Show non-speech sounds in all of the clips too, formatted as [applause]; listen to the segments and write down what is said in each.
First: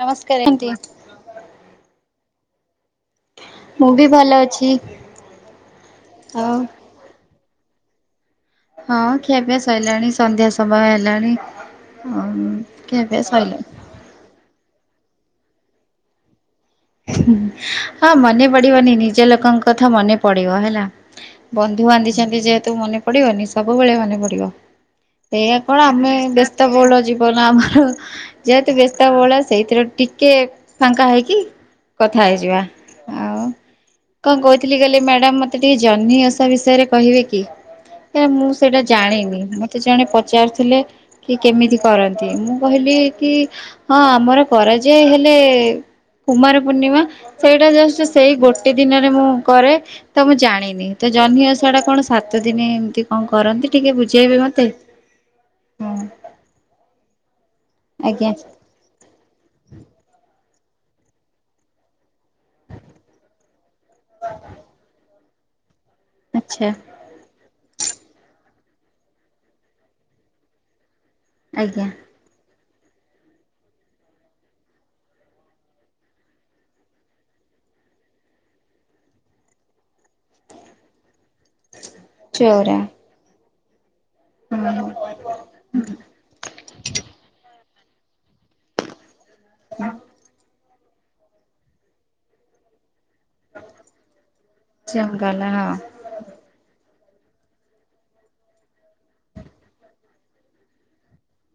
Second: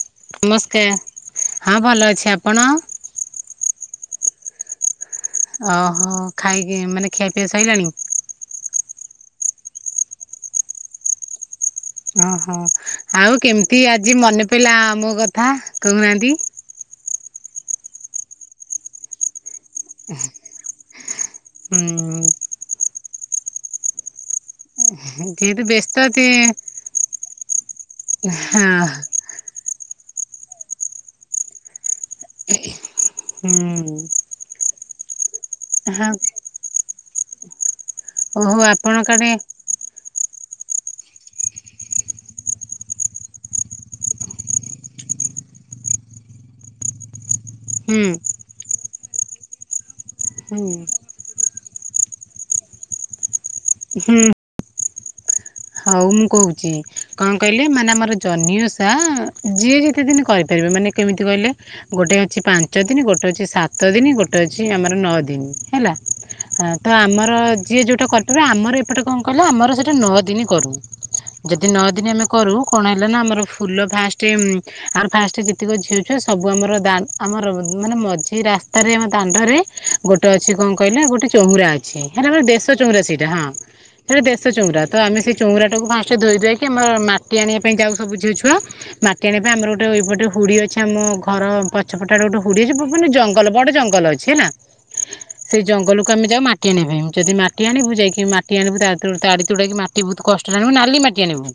ନମସ୍କାର ଏମତି। ନମସ୍କାର ହଁ ଭଲ ଅଛି ଆ ଆପଣ? ମୁଁ ବି ଭଲ ଅଛି। ଓହୋ ଆଉ ଖାଇକି ମାନେ ଖିଆ ପିଆ ସଇଲାଣି ହଁ ଖିଆପିଆ ସରିଲାଣି ସନ୍ଧ୍ୟା ସମୟ ହେଲାଣି ଆଉ ଓହୋ ଖିଆପିଆ ଆଉ ସଇଲାଣି। କେମତି ଆଜି ମନେ ପଇଲା ମ କ କଥା କହୁନାହାନ୍ତି। ହଁ ମନେ ପଡ଼ିବନି ନିଜ ଲୋକଙ୍କ କଥା ମନେ ପଡ଼ିବ ହେଲା ବନ୍ଧୁ ବାନ୍ଧିଛନ୍ତି ହୁଁ ଯେହେତୁ ମନେ ପଡ଼ିବନି ସବୁବେଳେ ମାନେ ପଡ଼ିବ। ଏଇଆ ଯେହେତୁ କଣ ବ୍ୟସ୍ତ ଆମେ ଥି ବ୍ୟସ୍ତ ବହୁଳ ଜୀବନ ଆମର ଯେହେତୁ ହଁ ବ୍ୟସ୍ତ ବହୁଳ ସେଇଥିରେ ଟ କେ ଫାଙ୍କା ହେଇକି କଥା ହେଇଯିବା। ଆଉ ହୁଁ। କଣ କହୁଥିଲି କହିଲେ ମ୍ୟାଡ଼ାମ ମ ମତେ ଟିକେ ହଁ ଜହ୍ନିଓଷା ବିଷୟରେ କହିବେ କି [unintelligible] ମୁଁ ଓହୋ ସେଇଟା ଆପଣଙ୍କ ଆଡେ ଜାଣିନି ମତେ ଜଣେ ପ ପଚାରଥିଲେ କି କେମିତି କରନ୍ତି ମୁଁ କହିଲି କି ହଁ ଆମର କରାଯାଏ ହେଲେ କୁମାର ପୂର୍ଣିମା ସେଇଟା ଯଷ୍ଟ ହୁଁ ସେଇ ଗୋ ଗୋଟେ ଦିନରେ ମୁଁ କରେ ତ ମୁଁ ହୁଁ ଜାଣିନି ତ ଜହ୍ନିଓଷା ଟା କଣ ସାତ ଦିନ ଏମିତି କଣ କରନ୍ତି। ଟିକେ ହୁଁ ବୁଝେଇବେ ମତେ? ହଁ ହଉ ମୁଁ କହୁଛି କ କହିଲେ ମାନେ ଆମର ଆଜ୍ଞା ଜହ୍ନିଓଷା ଯିଏ ଯେତେ ଦିନ କ ପାରିବେ ମାନେ କେମିତି କହିଲେ ଗୋଟେ ଅଛି ପାଞ୍ଚ ଦିନ ଗୋଟେ ଅଛି ସାତ ଦିନ ଗୋଟେ ଅଛି ଆମର ନଅ ଦି ଏମିତି ହେଲା ଆଚ୍ଛା ହଁ ତ ଆମର ଯିଏ ଯୋଉଟା କରିପାରିବ ଆମର ଏପଟେ କଣ କହିଲ ଆମର ସେଟା ନଅ ଦିନି କରୁ ଯଦି ନଅ ଆଜ୍ଞା ଦିନ ଆମେ କରୁ କଣ ହେଲା ନା ଆମର ଫୁଲ ଫାଷ୍ଟ ଆ ଫାଷ୍ଟ କେତିକ ଝିଉଛ ସବୁ ଆମର ଆମର ମାନେ ମଝି ରାସ୍ତାରେ ଆମ ଦାଣ୍ଡରେ ଗୋଟେ ଅଛି କଣ କହିଲେ ଗୋଟେ ଚଉୁରା ଅଛି ହେଲା ଗୋଟେ ଦେଶ ଚଉରା ଚଉୁରା ସେଇଟା ହଁ। ସେଇଟା ଦେଶ ଚୁୁରା ହଁ ତ ଆମେ ସେଠ। ଚଉଁରାଟାକୁ ଫାଷ୍ଟେ ଧୋଇଦେଇକି ଆମର ମାଟି ଆଣିବା। ପାଇଁ ଯାଉ ସବୁ ଝିଅ ଛୁଆ ମା। ତେଣେଫେ ଆମର ଗୋଟେ ଏପଟେ ହୁଡି ଅଛି। ଆମ ଘର ପଛପଟେ ଗୋଟେ ହୁଡ଼ିଯିବ। ମାନେ ଜଙ୍ଗଲ ବଡ ଜଙ୍ଗଲ ଅଛି ହେଲା ଜଙ୍ଗଲ ସେଇ ହଁ ଜଙ୍ଗଲକୁ ଆମେ ଯାଉ ମାଟି ଆଣିବା ପାଇଁ। ଯଦି ମାଟି ଆଣିବୁ ଯାଇକି ମାଟି ଆଣିବୁ ତା ତାଡିତୁଡ଼ା କି ମା। ମାଟି ବହୁତ କଷ୍ଟରେ ଆଣିବୁ ନାଲି ମାଟି ଆଣିବୁ।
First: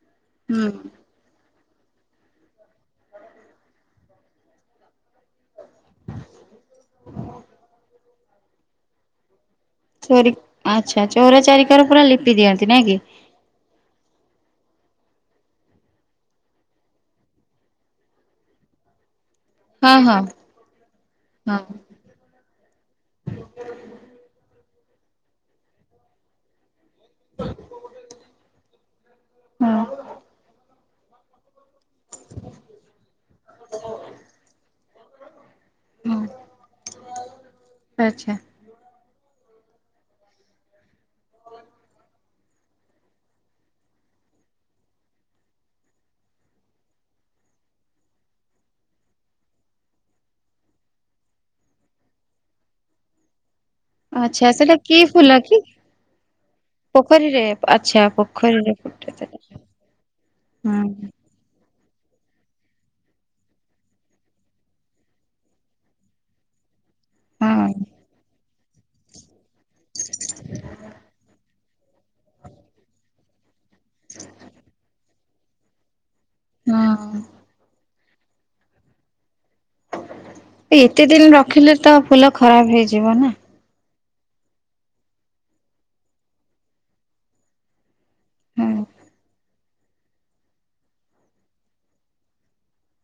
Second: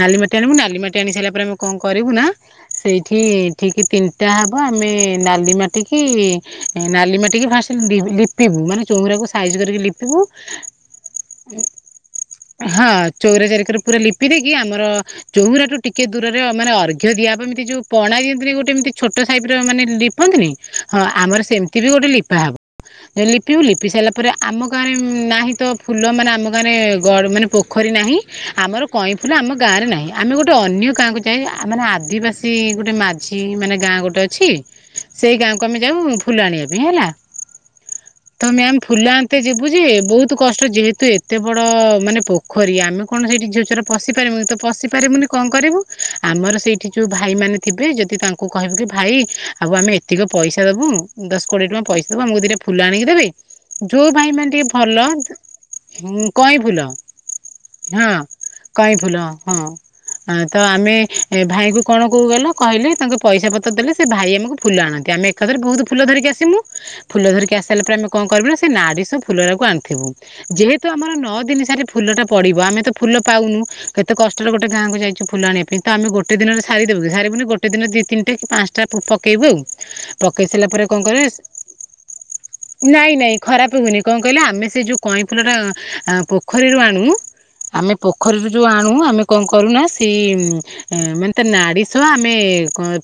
ନାଲି ମାଟି ଆଣିବୁ ହୁଁ ନାଲି ମାଟି ଆଣିସାରିଲା ପରେ ଆ। କଣ କରିବୁ ନା ସେଇଠି ଠିକ ତିନିଟା ହେବ ଆମେ। ନାଲି ମାଟି କି ନାଲି ମାଟି କି ଫାଷ୍ଟେ ଲିପ। ପିବୁ ମାନେ ଚଉଁରାକୁ। ଚୋରି ଆଚ୍ଛା ଚୋରା ଚାରିକାରୁ ପୁରା ଲିପି ଦିଅନ୍ତି। ନାଇଁ ହଁ କି? ଚଉରା ଚାରିକରେ ପୁରା ଲିପ। ଲିପିଦେଇକିି ଆମର ଚଉୁରାଠୁ ଟିକେ ଦୂରରେ ମାନେ ଅର୍ଘ୍ୟ ଦିଆ ହେବ ଏମିତି ଯୋଉ ପଣା ଦିଅନ୍ତିନି ଗୋଟେ ଏମତି ଛୋ। ଛୋଟ ସାଇପ ର ମାନେ ହଁ ହଁ ଲିପନ୍ତିନି ହଁ ଆମର ହଁ ସେମିତି ବି ଗୋଟେ ଲିପା ହବ ଲିପିବୁ ଲିପି ସାରିଲା ପରେ ଆମ। କାଇଁ ନାହିଁ ତ ଫୁଲ ମାନେ ଆମ ଗାଁ ରେ ଗ ମାନେ। ପୋଖରୀ ନାହିଁ ଆମର। କଇଁ ଫୁଲ ଆମ ହଁ ଗାଁରେ ନାହିଁ ଆମେ ଗୋଟେ ଅନ୍ୟ। କାହାକୁ ଯାଇ। ଆ ମାନେ ଆଦିବାସୀ ଗୋଟେ ମାଝୀ ମାନେ ଗାଁ ଗୋଟେ ଅଛି। ସେଇ ଗାଁ। ଆମେ ଯାଉ ହଁ। ଫୁଲ ଆଣିବା ପାଇଁ ହେଲା ଆଚ୍ଛା। ତ ଆମେ ଫୁଲ ଆଣ। ଏତେ ଯିବୁ ଯେ ବହୁତ କଷ୍ଟ ଯେହେତୁ ଏତେ ବଡ ମାନେ ପୋ। ପୋଖରି ଆମେ କଣ ସେଇଠି ଝିଅଛର ପଶି ପାରିବୁ କି ତ ପଶି ପାରିବୁନି କଣ କରିବୁ ଆମର ସେଇଠି ଯୋଉ ଭାଇ ମାନେ ଥିବେ ଯଦି ତାଙ୍କୁ କହିବୁ କି ଭାଇ ଆଉ ଆମେ ଏତିକି ପଇସା ଦବୁ ଦଶ କୋଡିଏ ଟଙ୍କା ପଇସା ଦବୁ ଆମକୁ ଦିଟା ଫୁଲ ଆଣିକି ଦେବେ। ଯୋଉ ଭାଇ ଆଚ୍ଛା ମାନେ ଟିକେ ସେଟା କି ଭଲ ଫୁଲ କି କଇଁ ଫୁଲ। ପୋଖରୀରେ ଆଚ୍ଛା ହଁ ପୋଖରୀରେ କଇଁ ଫୁଟେ ଫୁଲ ସେଟା। ହଁ ତ ହୁଁ। ଆମେ ଭାଇଙ୍କୁ। କଣ କହୁ ଗଲେ କହିଲେ ତାଙ୍କୁ ପଇସା ପତ୍ର ଦେଲେ ସେ ଭାଇ ଆମକୁ ଫୁଲ ଆଣନ୍ତି ଆମେ ଏକାଥରେ ବହୁତ ଫୁଲ ଧରିକି ଆସମୁ। ଫୁଲ ଧରିକି ହଁ ଆସିଲା ପରେ ଆମ କଣ କରବୁ ନା। ନାଡି ସବୁ ଫୁଲା ଗୁରାକୁ ଆଣିଥିବୁ ଯେହେତୁ ଆମର ନଅ ଦିନି ସାର। ଫୁଲଟା ପଡ଼ିବ ଆମେ ତ ଫୁଲ ପାଉନୁ। କେତେ କଷ୍ଟରେ ଗୋଟେ ଗାଁକୁ ଯାଇଛୁ। ଫୁଲ ଆଣିବା ପାଇଁ ତ ଆମେ ଗୋ। ଗୋେ ଦିନ ସି ଦେୁ ହଁ ସାରି ଗୋଟ ଦିନ ତିନଟା କି ପାଞ୍ଚଟା ପୂର୍ ବୁ ଆ ପକେଇ ସାରିଲା ପରେ କଣ ଏତେ କ ଦିନ ରଖିଲେ ତ ଫୁଲ ଖରାପ ହେଇଯିବ ନାଇ ନା। ନାଇ ଖରାପ ହନି କଣ କହିଲେ ଆମେ ସେ ଯଉ କଇଁ ଫୁଲଟା ପୋଖରୀରୁ ଆଣୁ ଆମେ ପୋଖୀରେୋଉ ହୁଁ ଆଣୁ ଆମେ କଣ କରୁନା ସେଇ ମାନେ ତା ନାଡ଼ି ସହ ଆମେ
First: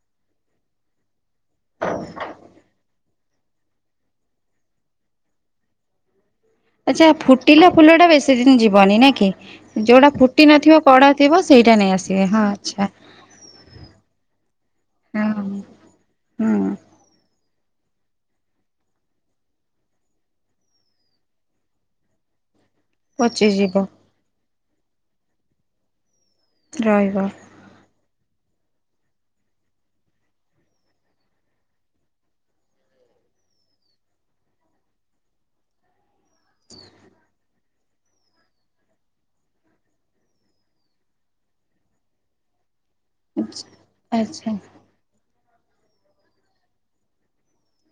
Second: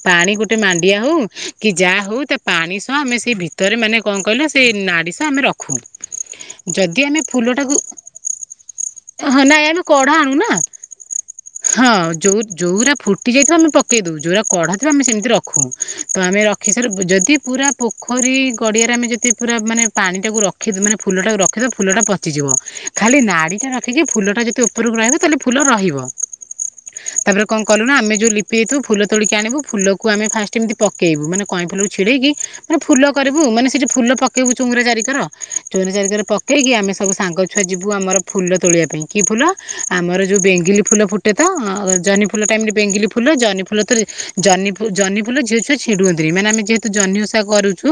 ପାଣି ଗୋଟେ ମାଣ୍ଡିଆ ହଉ କି ଯାହା ହଉ ତା ପାଣି ସହ ଆମେ ସେ ଭିତରେ ମାନେ କଣ କହିଲା ସେ ନାଡ଼ି ସହ ଆମେ ରଖୁ ଯଦି ଆଚ୍ଛା ଆମେ ଫୁଟିଲା ଫୁଲଟାକୁ ଫୁଲଟା ବେଶୀ। ଦିନ ଯିବନି ନା କି? ହଁ ନାଇଁ ଆମେ ଯୋଉଟା କଢା ଫୁଟି ଆଣୁନା ନଥିବ କଡା ଥିବ ସେଇଟା ନେଇ ହଁ ଆସିବେ ଯୋଉ ଆଚ୍ଛା ଯୋଉା ଫୁଟି ଯାଇଥିବ ଆମେ ପକେଇ ଦଉ ଯୋଉଟା କଢା ଥିବ ଆମେ ସେମିତି ହଁ। ରଖୁ ତ ଆମେ ରଖି ହୁଁ ସାର ଯଦି ପୁରା ପୋଖରୀ ଗଡ଼ିଆରେ ଆମେ ଯଦି ପୁରା ମାନେ ପାଣିଟାକୁ ରଖି ମାନେ ଫୁଲଟାକୁ ରଖିଦେ ଫୁଲଟା ପଚିଯିବ। ଖାଲି ନାାରୀା ପଚିଯିବ ରଖେ ଯେ ଫୁଲଟା ଯଦି ଉପରକୁ ରହିବୁ ତାହେଲେ ଫୁଲ ରହିବ। ରହିବ। ତାପରେ କଣ କଲୁ ନା ଆମେ ଯୋଉ ପିଇଥୁ ଫୁଲ ତୋଳିକି ଆଣିବୁ ଫୁଲକୁ ଆମେ ଫାଷ୍ଟ ଏମିତି ପକବୁ ମାନେ କଇଁ ଫୁଲକୁ ଛିଡ଼େଇକି ମାନେ ଫୁଲ କରିବୁ ମାନେ ସେ ଯେ ଫୁ ପକେଇବୁ ଚୁଙ୍ଗୁରରା ଚାରିର ଚଙ୍ଗୁରରା ଚାରିକିର ପ ସେଠକି ଆମେ ସବୁଙ୍ଗ ଛଜିବୁ ଆମର ଫୁଲ ତୋଳିବା ପାଇଁ କି ଫୁଲ ଆମର ଯେଉଁ ବେଙ୍ଗିଲି ଫୁଲ ଫୁଟେ ତହନିଫୁଲ ଟାଇମରେ ବେଙ୍ଗିଲ ଫ ଫୁଲ ଜହନି ଫୁଲ ତ ଜି ଆଚ୍ଛା ଜହନି ଫୁଲ ଛିଡୁନି ମାନେ ଆମେ ଯେହେତୁ ଜହନୁଷା କରୁଛୁ।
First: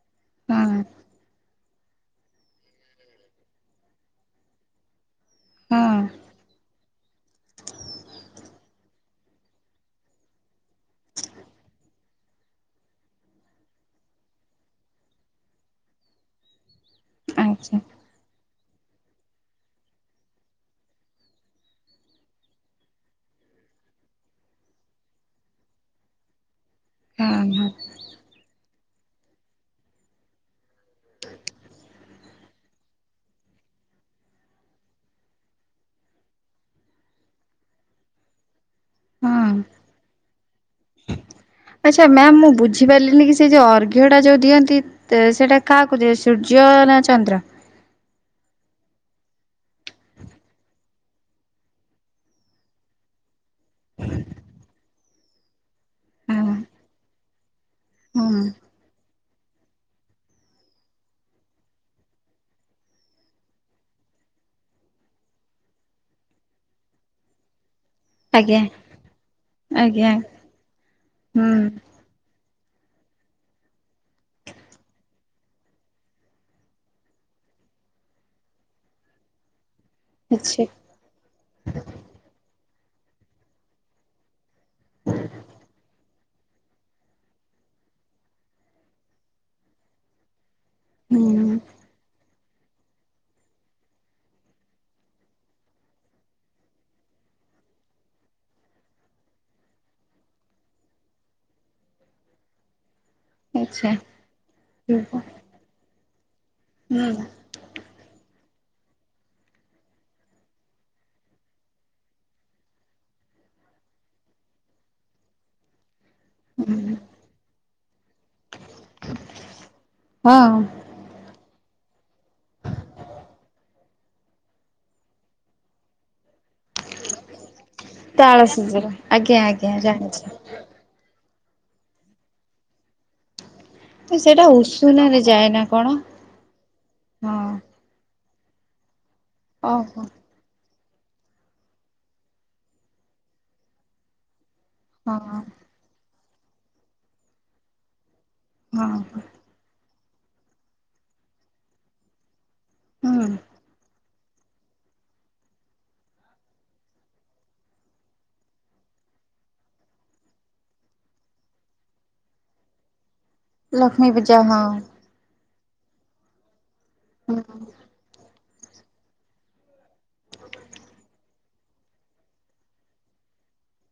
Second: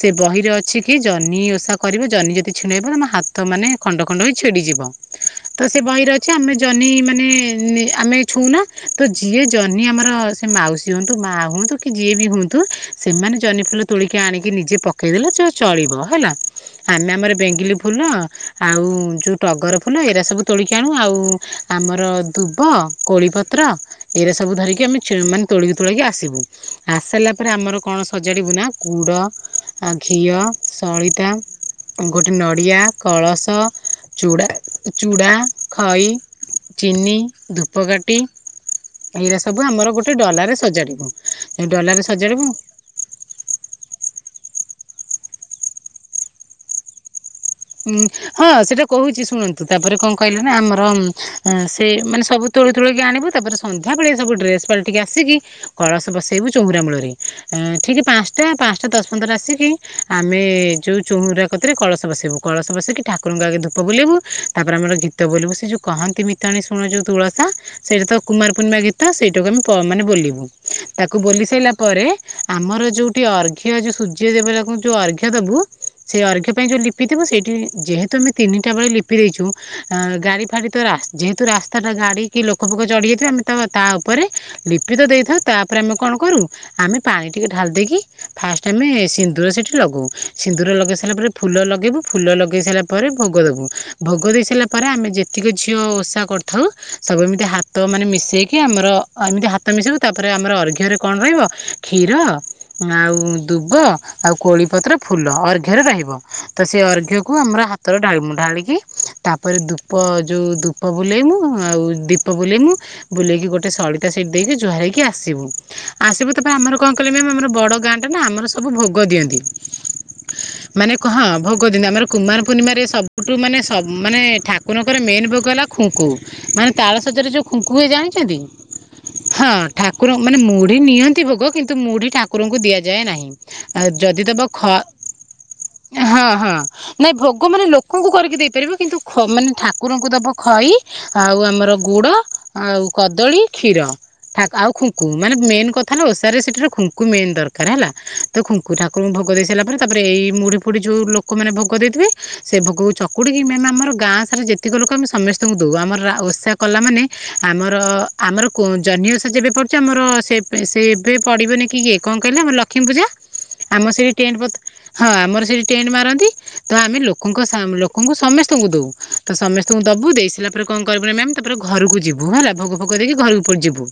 ସେ ବହିରେ ଅଛି ହଁ କି ଜହ୍ନି ଓଷା କରିବ ଜହନି ଯଦି ଛିୁଣାଇବ ତମ ହାତ ମାନେ ଖଣ୍ଡ ଖଣ୍ଡ ହେ ଛିଡ଼ିଯିବ। ତ ସେ ହଁ ବହିରେ ଅଛି ଆମେ ଜନେଇ ମାନେ ଆମେ ଛୁଉଁନା ତ ଯିଏ ଜହ୍ନି ଆମର ସେ ମାଉସୀ ହୁଅନ୍ତୁ ମା ହୁଅନ୍ତୁ କି ଯିଏ ବି ହୁଅନ୍ତୁ ସେମାନେ ଜହ୍ନିଫୁଲ ତୋଳିକି ଆଣିକି ନିଜେ ପକେଇଦେଲେ ଯେ ଚଳିବ ହେଲା ଆମେ ଆମର ବେଙ୍ଗିଲି ଆଚ୍ଛା ଫୁଲ ଆଉ ଯେଉଁ ଟଗର ଫୁଲ ଏରା ସବୁ ତୋଳିକି ଆଣୁ ଆଉ ଆମର ଧୁବ କୋଳିପତ୍ର ଏଇରା ସବୁ ଧରିକି ଆମେ ମାନେ ତୋଳିକି ତୋଳିକି ଆସିବୁ। ଆସାରିଲା ହଁ ପରେ ହଁ ଆମର କଣ ସଜାଡିବୁ ନା। କୁଡ଼ ଆଉ ଘିଅ ସଳିତା ଗୋଟେ ନଡ଼ିଆ କଳସ ଚୁଡ଼ ଚୁଡ଼ା ଖଇ ଚିନି ଧୂପକାଟି ଏଗରା ହଁ। ସବୁ ଆମର ଗୋଟେ ଡଲାରେ ସଜାଡ଼ିବୁ। ଡଲାରେ ଆଚ୍ଛା ମ୍ୟାମ ସଜାଡ଼ିବୁ ମୁଁ ବୁଝି ପାରିଲିନି କି ସେ ଯଉ ଅର୍ଘ ଟା ଯୋଉ ଦିଅନ୍ତି। ତ ସେଇଟା କାହାକୁ ଯେ ସୂର୍ଯ୍ୟ ନା ଚନ୍ଦ୍ର। ଉଁ ହଁ ସେଇଟା କହୁଛି ଶୁଣନ୍ତୁ ତାପରେ କଣ କହିଲେ ନା ଆମର ସେ ମାନେ ସବୁ ତୋଳି ତୋଳ କି ଆଣିବୁ ତାପରେ ସନ୍ଳେ ସବୁ ଡେସ ଟିକେ ଆସିକି କଳସ ବସାଇବୁ ହଁ ଚଙ୍ଗୁରା ମୂଳରେ ଠିକ ହୁଁ ପାଞ୍ଚଟା ପାଞ୍ଚଟା ଦଶ ପନ୍ଦର ଆସିକି। ଆମେ ଯୋଉ [unintelligible] କତିରେ କଳସ ବସିବୁ କଳସ ବସିକି ଠାକୁରଙ୍କୁ ଆଗେ ଧୂପ ବୁଲବୁ ତାପରେ ଆମର ଗୀତ ବୁଲିବୁ ସେ ଯୋଉ କହନ୍ତି ମିତାଣୀ ଶୁଣ ଯୋଉ ତୁଳସା। ସେଇଟା ତ କୁମାର ଆଜ୍ଞା ପୂର୍ଣ୍ଣିମା ଗୀତ ସେଇଟାକୁ ଆମେ ମାନେ ଆଜ୍ଞା ବୋଲିବୁ ତାକୁ ବୁଲି ହୁଁ ସାରିଲା ପରେ ଆମର ଯୋଉଠି ଅର୍ଘ ଯଉ ସୂର୍ଯ୍ୟ ଦେବକୁ ଯୋଉ ଅର୍ଘ୍ୟ ଦବୁ ସେଇ ଅର୍ଘ୍ୟ ପାଇଁ ଯୋଉ ଲିପିଥିବ ସେଇଠି ଯେହେତୁ ଆମେ ତିନିଟା ବଳେ ଲିପି ଦେଇଛୁ। ଗାଡି ଅଛି। ଫାଡି ତ ଯେହେତୁ ରାସ୍ତାଟା ଗାଡି କି ଲୋକ। ପୋକ ପୋକ ଚଢଡିଯ ଯଥଥିବା ଆମେ ତ ତା ଉପରେ ଲିପି ତ ଦେଇଥାଉ ତାପରେ ଆମେ କଣ କରୁ ଆମେ ପାଣି ଟିକେ ଢାଲି ଦେଇକି ଫାଷ୍ଟ ଆମେ ସିନ୍ଦୁର ସେଠି ଲଗାଉ। ସିନ୍ଦୁର ଲଗେଇ ସାରିଲା ପରେ ହୁଁ ଫୁଲଗ ଫୁଲ ଲଗେଇ ସାରିଲା ପରେ ଭୋଗ ଦେବୁ ଭୋଗ ଦେଇ ସାରିଲା ପରେ ଆମେ ଯେତିକି ଝିଅ ଓଷା କରିଥାଉ ସବୁ ଏମିତି ହାତ ମାନେ ମିଶାଇକି ଆମର ଏମିତି ହାତ ମିଶବୁ ତାପରେ ଆମର ଅର୍ଘ୍ୟରେ କଣ ରହିବ କ୍ଷୀର ଆଉ ଦୁବ ଆଚ୍ଛା ଆଉ କୋଳି ପତ୍ର ହୁଁ ଫୁଲ ଅର୍ଘରେ ରହିବ। ତ ସେ ଅର୍ଘ୍ୟକୁ ଆମର ହାତ ଢାଳ- ଢାଳିକି ତାପରେ ଧୂପ ଯେଉଁ ଧୂପ ବୁଲେଇମୁ ଆଉ ଦୀପ ବୁଲେଇମୁ ବୁକି ଗୋଟେ ସଳିତା ସଇଠ ଦେଇକି ଜୁହରକି ଆସିବୁ। ଆସିବୁ ତାପରେ ଆମର କଣ କଲେ ମ୍ୟାମ୍ ଆମର ବଡ଼ ଗାଁଟା ନା ଆମର ସବୁ ଭୋଗ ଦିଅନ୍ତି ହଁ। ମାନେ କହ ଭୋଗ ଦିନ ଆମର କୁମାର ପୂର୍ଣ୍ଣିମାରେ ସବୁଠୁ ମାନେ ସ ମାନେ ଠାକୁରଙ୍କର ମେନ୍ ଭୋଗ ହେଲା ଖୁଙ୍କୁ ମାନେ ତାଳସଜରେ ଯେଉଁ- ହୁଏ ଜାଣିଛନ୍ତି ତାଳ ସିନ୍ଦୁର ଆଜ୍ଞା ହଁ ଆଜ୍ଞା ଠାକୁର ଜାଣିଛି ମାନେ ମୁଢ଼ି ନିଅନ୍ତି ଭୋଗ କିନ୍ତୁ ମୁଢି ଠାକୁରଙ୍କୁ ଦିଆଯାଏ ନାହିଁ ଯଦି ଦେବ ସେଇଟା ଖ ଉଷୁନରେ ଯାଏନା କଣ ହଁ ହଁ ନାଇଁ ଭୋଗ ହଁ ମାନେ ଲୋକଙ୍କୁ କରିକି ଦେଇ- ଫର ବି କିନ୍ତୁ ଖ ମାନେ ଓହୋ ଠାକୁରଙ୍କୁ ଦେବ ଖଇ ଆଉ ଆମର ଗୁଡ ଆଉ କଦଳୀ କ୍ଷୀର ଆଉ ଖୁଁଙ୍କୁ ମାନେ ହଁ ମେନ୍ କଥା ନା ରେ ସେଠାର ଖୁଙ୍କୁ ମେନ୍ ଦରକାର ହେଲା ତ ଖୁଙ୍କୁ ଠାକୁରଙ୍କୁ ହଁ ଭୋଗ ଦେଇ ସିଲା ପରେ ତା ତାରେ ଏଇ ମୁଢଡି ଫୁଡି ଯୋଉ ଲ ଲୋକ ମାନେ ଭୋଗ ଦେଇଥିବେ ସେବକୁ ହଁ। ଚକୁଡିକି ମ ଆମର ଗାଁ ସାର୍ ଯେତିକି ଲୋକ ଆମେ ସମସ୍ତଙ୍କୁ ଦେଉ ଆମର ଓଷା କଲା ମାନେ ଆମର ଆମର ଜହ୍ନି ଓଷା ଯେବେ ପଡ଼ୁଛି ଆମର ସେ ଏବେ ପଡ଼ିବନି କି କିଏ କଣ କହିଲେ ଆମର ଲକ୍ଷ୍ମୀ ପୂଜା ଆମର ଲକ୍ଷ୍ମୀ ସେଠି ପୂଜା ଟ ହଁ ଆମର ସେଠି ଟେନ୍ ମାର ଇ ତ ଆମେ ଲୋକଙ୍କ ଲୋକଙ୍କୁ ସମସ୍ତେ ସମଙ୍କୁ ଦବ ତ ସମସ୍ତଙ୍କୁ ଦବୁ ଦେଇ ସାରା ପରେ କଣ କରିବୁନି ମ ତାପରେ ଘରକୁ ଯିବୁ ହେଲା ଭୋଗ ଫୋଗ ଦେଇକି ଘରକୁ ପ ଯିବୁ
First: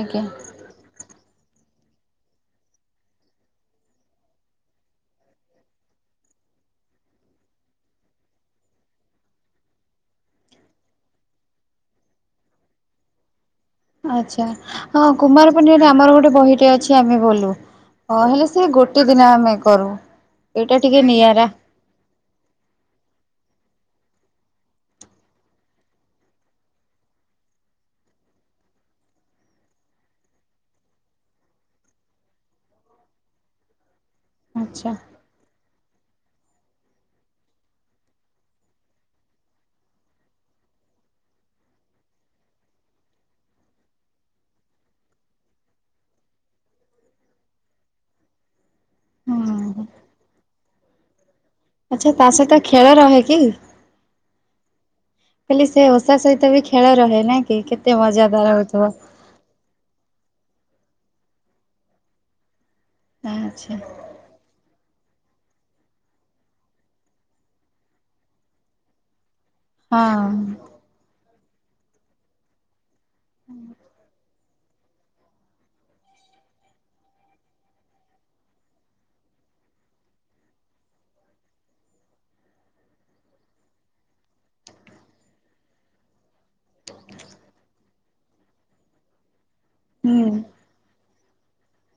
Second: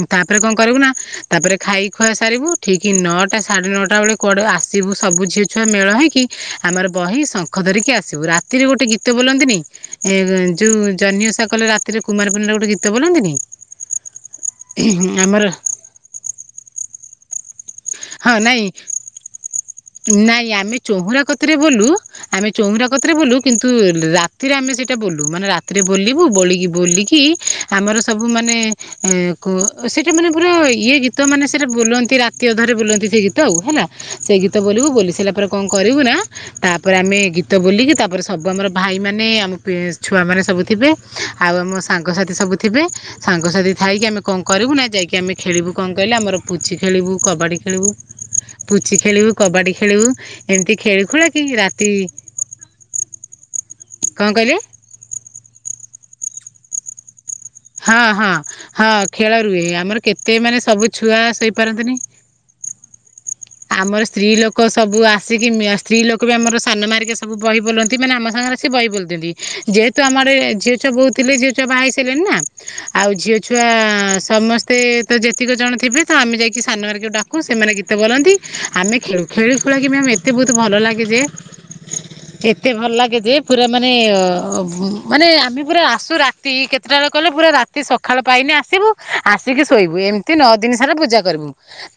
ଆଜ୍ଞା ତାପରେ କଣ କରିବୁ ନା ତାପରେ ଖାଇ ଖୁଆ ସାରିବୁ ଠିକ୍ ନଅଟା ସାଢ଼େ ନଅଟା ବେଳେ କୁଆଡ଼େ ଆିବୁ ସୁଝିଅ ଛୁଆ ମେ ହେ ହୋଇକି ଆମର ବହି ଶଙ୍ଖ ଧରିକି ଆସିବୁ ରାତିରେ ଗୋଟେ ଗୀତ ବୋଲନ୍ତିନି ଏ ଯୋଉ ଜନିୁଷା କଲେ ରାତିରେ କୁମାରପୂଣ୍ଣ୍ଡରେ ଗୋଟେ ଗୀତ ବୋଲନ୍ତିନି ଆ୍ଛା ହଁ ଆମର କୁମାର ପଣ୍ଡାରେ ଆମର ଗୋଟେ ବହିଟେ ଅଛି ଆମେ ବୋଲୁ ହଁ ହେଲେ ନାଇଁ ସେ ଗୋଟେ ଦିନ ଆମେ କରୁ ଏଇଟା ଟିକେ ନି କରେ ବୋଲୁ ଆମେ ଚଉମରାା କତରେ ବଲ କିନ୍ତୁ ରାତିରେ ଆମେ ସେଇଟା ବୋଲୁ ମାନେ ରାତିରେ ବୋଲିବୁ ବୋଳିକି ବୋଲିକି ଆମର ସବୁ ମାନେ କ ସେଇଟା ମାନେ ପୁରା ଇଏ ଗୀତ ମାନେ ସେଟା ବୋଲନ୍ତି ରାତି ଅଧରେ ବୋଲନ୍ତି ସେ ଗୀତ ଆଉ ହେଲା ସେ ଗୀତୋଲିବୁ ଆଚ୍ଛା। ବୋଲିଲ ସିଲା ପରେ କଣ କରିବୁ ନା ତାପରେ ଆମେ ଗୀତ ବୋଲିକି ତାପରେ ସବୁ ଆମର ଭାଇମାନେ ଆମ ଛୁଆମାନେ ସବୁ ଥିବେ ଆଉ ଆମ ସାଙ୍ଗସାଥି ସବୁଥିବେ ସାଙ୍ଗସାଥିୀ ଥାଇକି ଆମେ କଣ କରିବୁ ନା ଯାଇକି ଆମେ ଖେଳିବୁ କଣ କହିଲେ ଆମର ପୁଚି ଖେଳିବୁ କବାଡ଼ି ଖେଳିବୁ ପୁଚି ଖେଳିବୁ କବାଡ଼ି ହୁଁ ଖେଳିବୁ ଏମିତି ଖୁଳାକି ରାତି ଆଚ୍ଛା ତା ସାହିତ ଖେଳ ରହେ କି କଣ କହିଲେ ଖାଲି ସେ ହସା ସହିତ ବି ଖେଳ ରହେ ନାଇଁ ହଁ ହଁ ହଁ ଖେଳ ରୁହେ ଆମର କେତେ ମାନେ ସବୁ ଛୁଆ ଶୋଇପାରନ୍ତିନି ଆଚ୍ଛା ଆମର ସ୍ତ୍ରୀ ଲୋକ ସବୁ ଆସିକି ସ୍ତ୍ରୀ ଲୋକ ବି ଆମର ସାନ ମା ହେରିକା ସବୁ ବହି ବୋଲନ୍ତି ମାନେ ଆମ ସାଙ୍ଗରେ ସିଏ ବହି ବୋଲି ଦିଅନ୍ତି। ଯେହେ ହଁ ଛୁଆ ବାହା ହେଇ ସାରିଲେଣି ନା। ଆଉ ଝିଅ ଛୁଆ ସମସ୍ ତେ ତ ଯେତିକି ଜଣଥିବେ ତ ଆମେ ଯାଇକି ସାନ ହେରିକାଙ୍କୁ ଡାକୁ ସେମାନେ ଗୀତ ବୋଲନ୍ତି ଆମେ ଖେଳୁ ଖେଳୁ ଖେଳାକି ମ୍ୟାମ୍ ଏତେ ବହୁତ ଭଲ ଲାଗେ ଯେ ଏତେ ଭଲ ଲାଗେ ଯେ ପୁରା ମାନେ ମାନେ ଆମେ ପୁରା ଆସୁ ରାତି କେତେଟା କଲେ ପୁରା ରାତି ସକାଳ ପାଇନି ଆସିବୁ ଆସ ସିକି ଶୋଇବୁ ହୁଁ ଏମତି ନଅ ଦିନ ସାରା ପୂଜା କରିମୁ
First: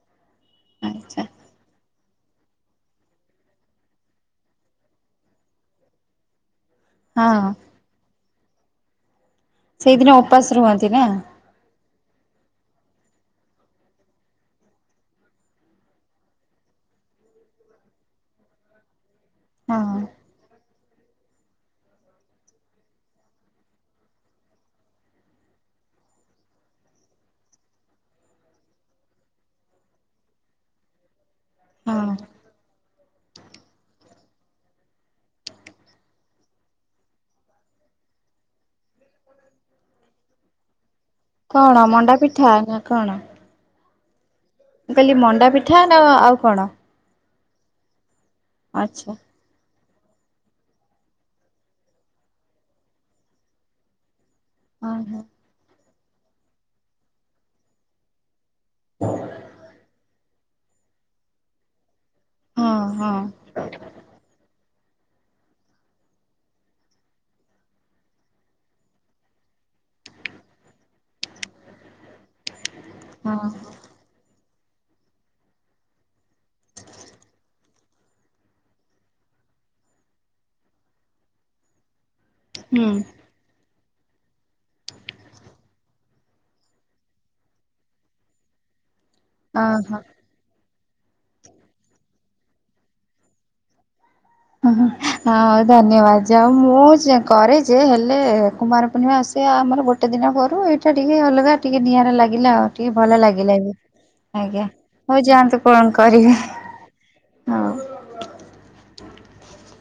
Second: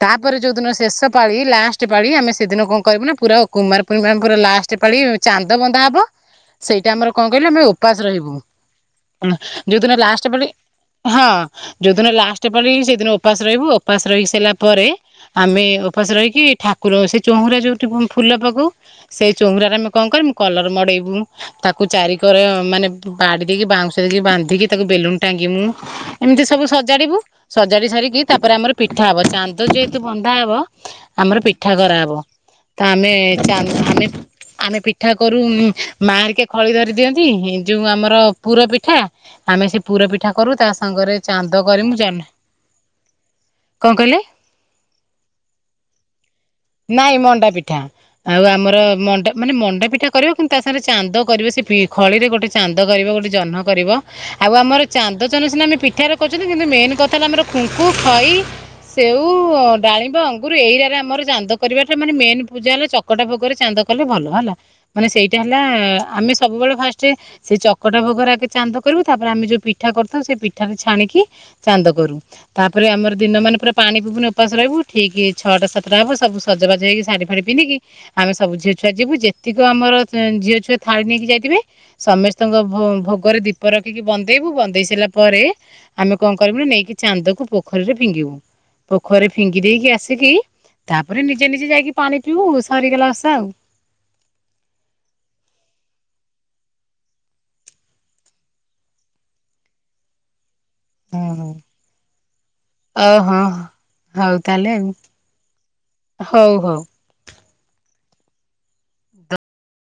ତାପ ପରେ ଯୋଉଦିନ ଶେଷ ଆଚ୍ଛା ପାଳିି ଲାଷ୍ଟ ପାଳି ଆମେ ସେଦିନ କଣ କରିବୁ ନା ପୁରା କୁମାର ପୂର୍ଣିମା ପୁରା ଲାଷ୍ଟ ପାଳି ଚାନ୍ଦ ବନ୍ଦା ହବ ସେଇଟା ଆମର କଣ କହିଲୁ ହଁ। ଆମେ ଉପାସ ରହିବୁ। [unintelligible] ଦିନ ସେଇଦିନ ଲାଷ୍ଟ ଉପାସ ବୋଲି ରୁହନ୍ତି ନା ହଁ ଯୋଉ ଦିନ ଲା ଷ୍ଟ ପାଳି ସେଦିନ ଉପାସ ରହିବୁ ଉପାସ ରହି ସାରିଲା ପରେ ଆମେ ଉପାସ ରହିକି ଠାକୁର ସେ ଚଉଁରା ଯୋଉଠି ଫୁଲ ପକଉ ସେ ଚଉଁରାରେ ଆମେ ହଁ କଣ କରିମୁ କଲର ମଡ଼େଇବୁ ତାକୁ ଚାରିକର ମାନେ ବାଡି ଦେଇକି ବାଉଁଶ ଦେଇକି ବାନ୍ଧିକି ତାକୁ ବେଲୁନ ଟାଙ୍ଗିମୁ ଏମିତି ସବୁ ସଜାଡିବୁ ସଜାଡି ସାରିକି ତାପରେ ଆମର ପିଠା ହବ ଚାନ୍ଦ ଯେହେତୁ ବନ୍ଦା ହବ ଆମର ପିଠା କରାହବ ହଁ। ତ ଆମେ ଚା ଆମେ ଆମେ ପିଠା କରୁ ମା ହେରିକା ଖଳି ଧରି ଦିଅନ୍ତି ଯୋଉ ଆମର ପୁର ପିଠା ତା ଆମେ ସେ ପୁର ପିଠା କରୁ ତା ସାଙ୍ଗରେ କଣ କରିମୁ ମଣ୍ଡା ଜହ୍ନ ପିଠା ନା କଣ? କଣ କହିଲେ? ମୁଁ କାହିଁକି ମଣ୍ଡା ପିଠା ନା ଆଉ କଣ? ନାଇଁ ମଣ୍ଡା ପିଠା। ଆଉ ଆମର ଆଚ୍ଛା ମଣ୍ଡା ମାନେ ମଣ୍ଡା ପି ଏଇଟା କରିବ କିନ୍ତୁ ତା ସାଙ୍ଗରେ ଚାନ୍ଦ କରିବେ ସେ ଖଳିରେ ଗୋଟେ ଚାନ୍ଦ କରିବ ଗୋଟେ ଜହ୍ନ କରିବ। ଆଉ ଆମର ହଁ ହଁ ଚାନ୍ଦଚନ୍ଦ ସିନାମେ ପି ଏଠାରେ କହୁଛନ୍ତି କିନ୍ତୁ ମେନ୍ କଥା ହେଲା ଆମର ଖୁଙ୍କୁ ଖଇ ସେଉ ଡାଳିମ୍ବ ଅଙ୍ଗ- ରୁ ଏଇଟା ଆମର ଚାନ୍ଦ କରିବା ସେ ମାନେ ମେନ୍ ପୂଜା ହଁ ହେଲା ହଁ। ଚକଟା ଭୋଗରେ ଚାନ୍ଦ କଲେ ଭଲ ହେଲା। ମାନେ ସେଇଟା ହେଲା ଆମେ ସବୁବେଳେ ଫାଷ୍ଟ ସେ ଚକଟା ଭୋଗରେ ଆଗେ ଚାନ୍ଦ କରିବୁ ତାପରେ ଆମେ ଯୋଉ ପିଠା କରିଥାଉ ସେ ପିଠା ଛାଣିକି ଚାନ୍ଦ କରୁ। ତାପରେ ଆମର ଦିନ ହଁ ମାନ ପୁରା ପାଣି ପିଇ ବୁନି ଉପାସ ରହିବୁ ଠିକ ଛଅଟା ସାତଟା ହବ ସବୁ ସଜବାଜ ହେଇକିା ଶାଢୀ ଫାଢୀ ପିନ୍ଧିକି ଆମେ ସବୁ ଝିଅ ଛୁଆ ଯିବୁ ଯେତିକି ଆମର ଝିଅ ଛୁଆ ଥାଳି ନେଇକି ଯାଇଥିବେ ସମସ୍ତଙ୍କ ଭୋ-ଭୋଗରେ ଦୀ ପ ରଖିକି ବନ୍ଦେଇବୁ ବନ୍ଦେଇ ସାରିଲା ପରେ ଆମେ କଣ କରିବୁ ନା ନେଇକି ଚାନ୍ଦକୁ ପୋଖରୀରେ ଫିଙ୍ଗିବୁ। ପୋଖରରେ ଫିଙ୍ଗି ଦେଇକି ଅହ। ଆସିକି ତାପରେ ନିଜେ ନିଜେ ଯାଇକି ପାଣି ତୁ ସରିଗଲା ଓଶା ଆଉ? ହଁ ଧନ୍ୟବାଦ ଯାଉ ମୁଁ କରେ ଯେ ହେଲେ କୁମାର ପୂର୍ଣ୍ଣିମା ଆସିବା ଆମର ଗୋଟେ ଦିନ କରୁ ଏଇଠି। ସେଟା ଟିକେ ଅଲଗା ଟିକେ ନିଆରା ଲାଗିଲା ଆଉ ଟିକେ ଓ ଭଲ ହଁ ଲାଗିଲା ବି ହଉ ଆଜ୍ଞା। ତାହେଲେ ଆଉ ହଉ ଯାଆନ୍ତୁ କଣ କରିବେ? ହଉ ହଉ। ହଁ।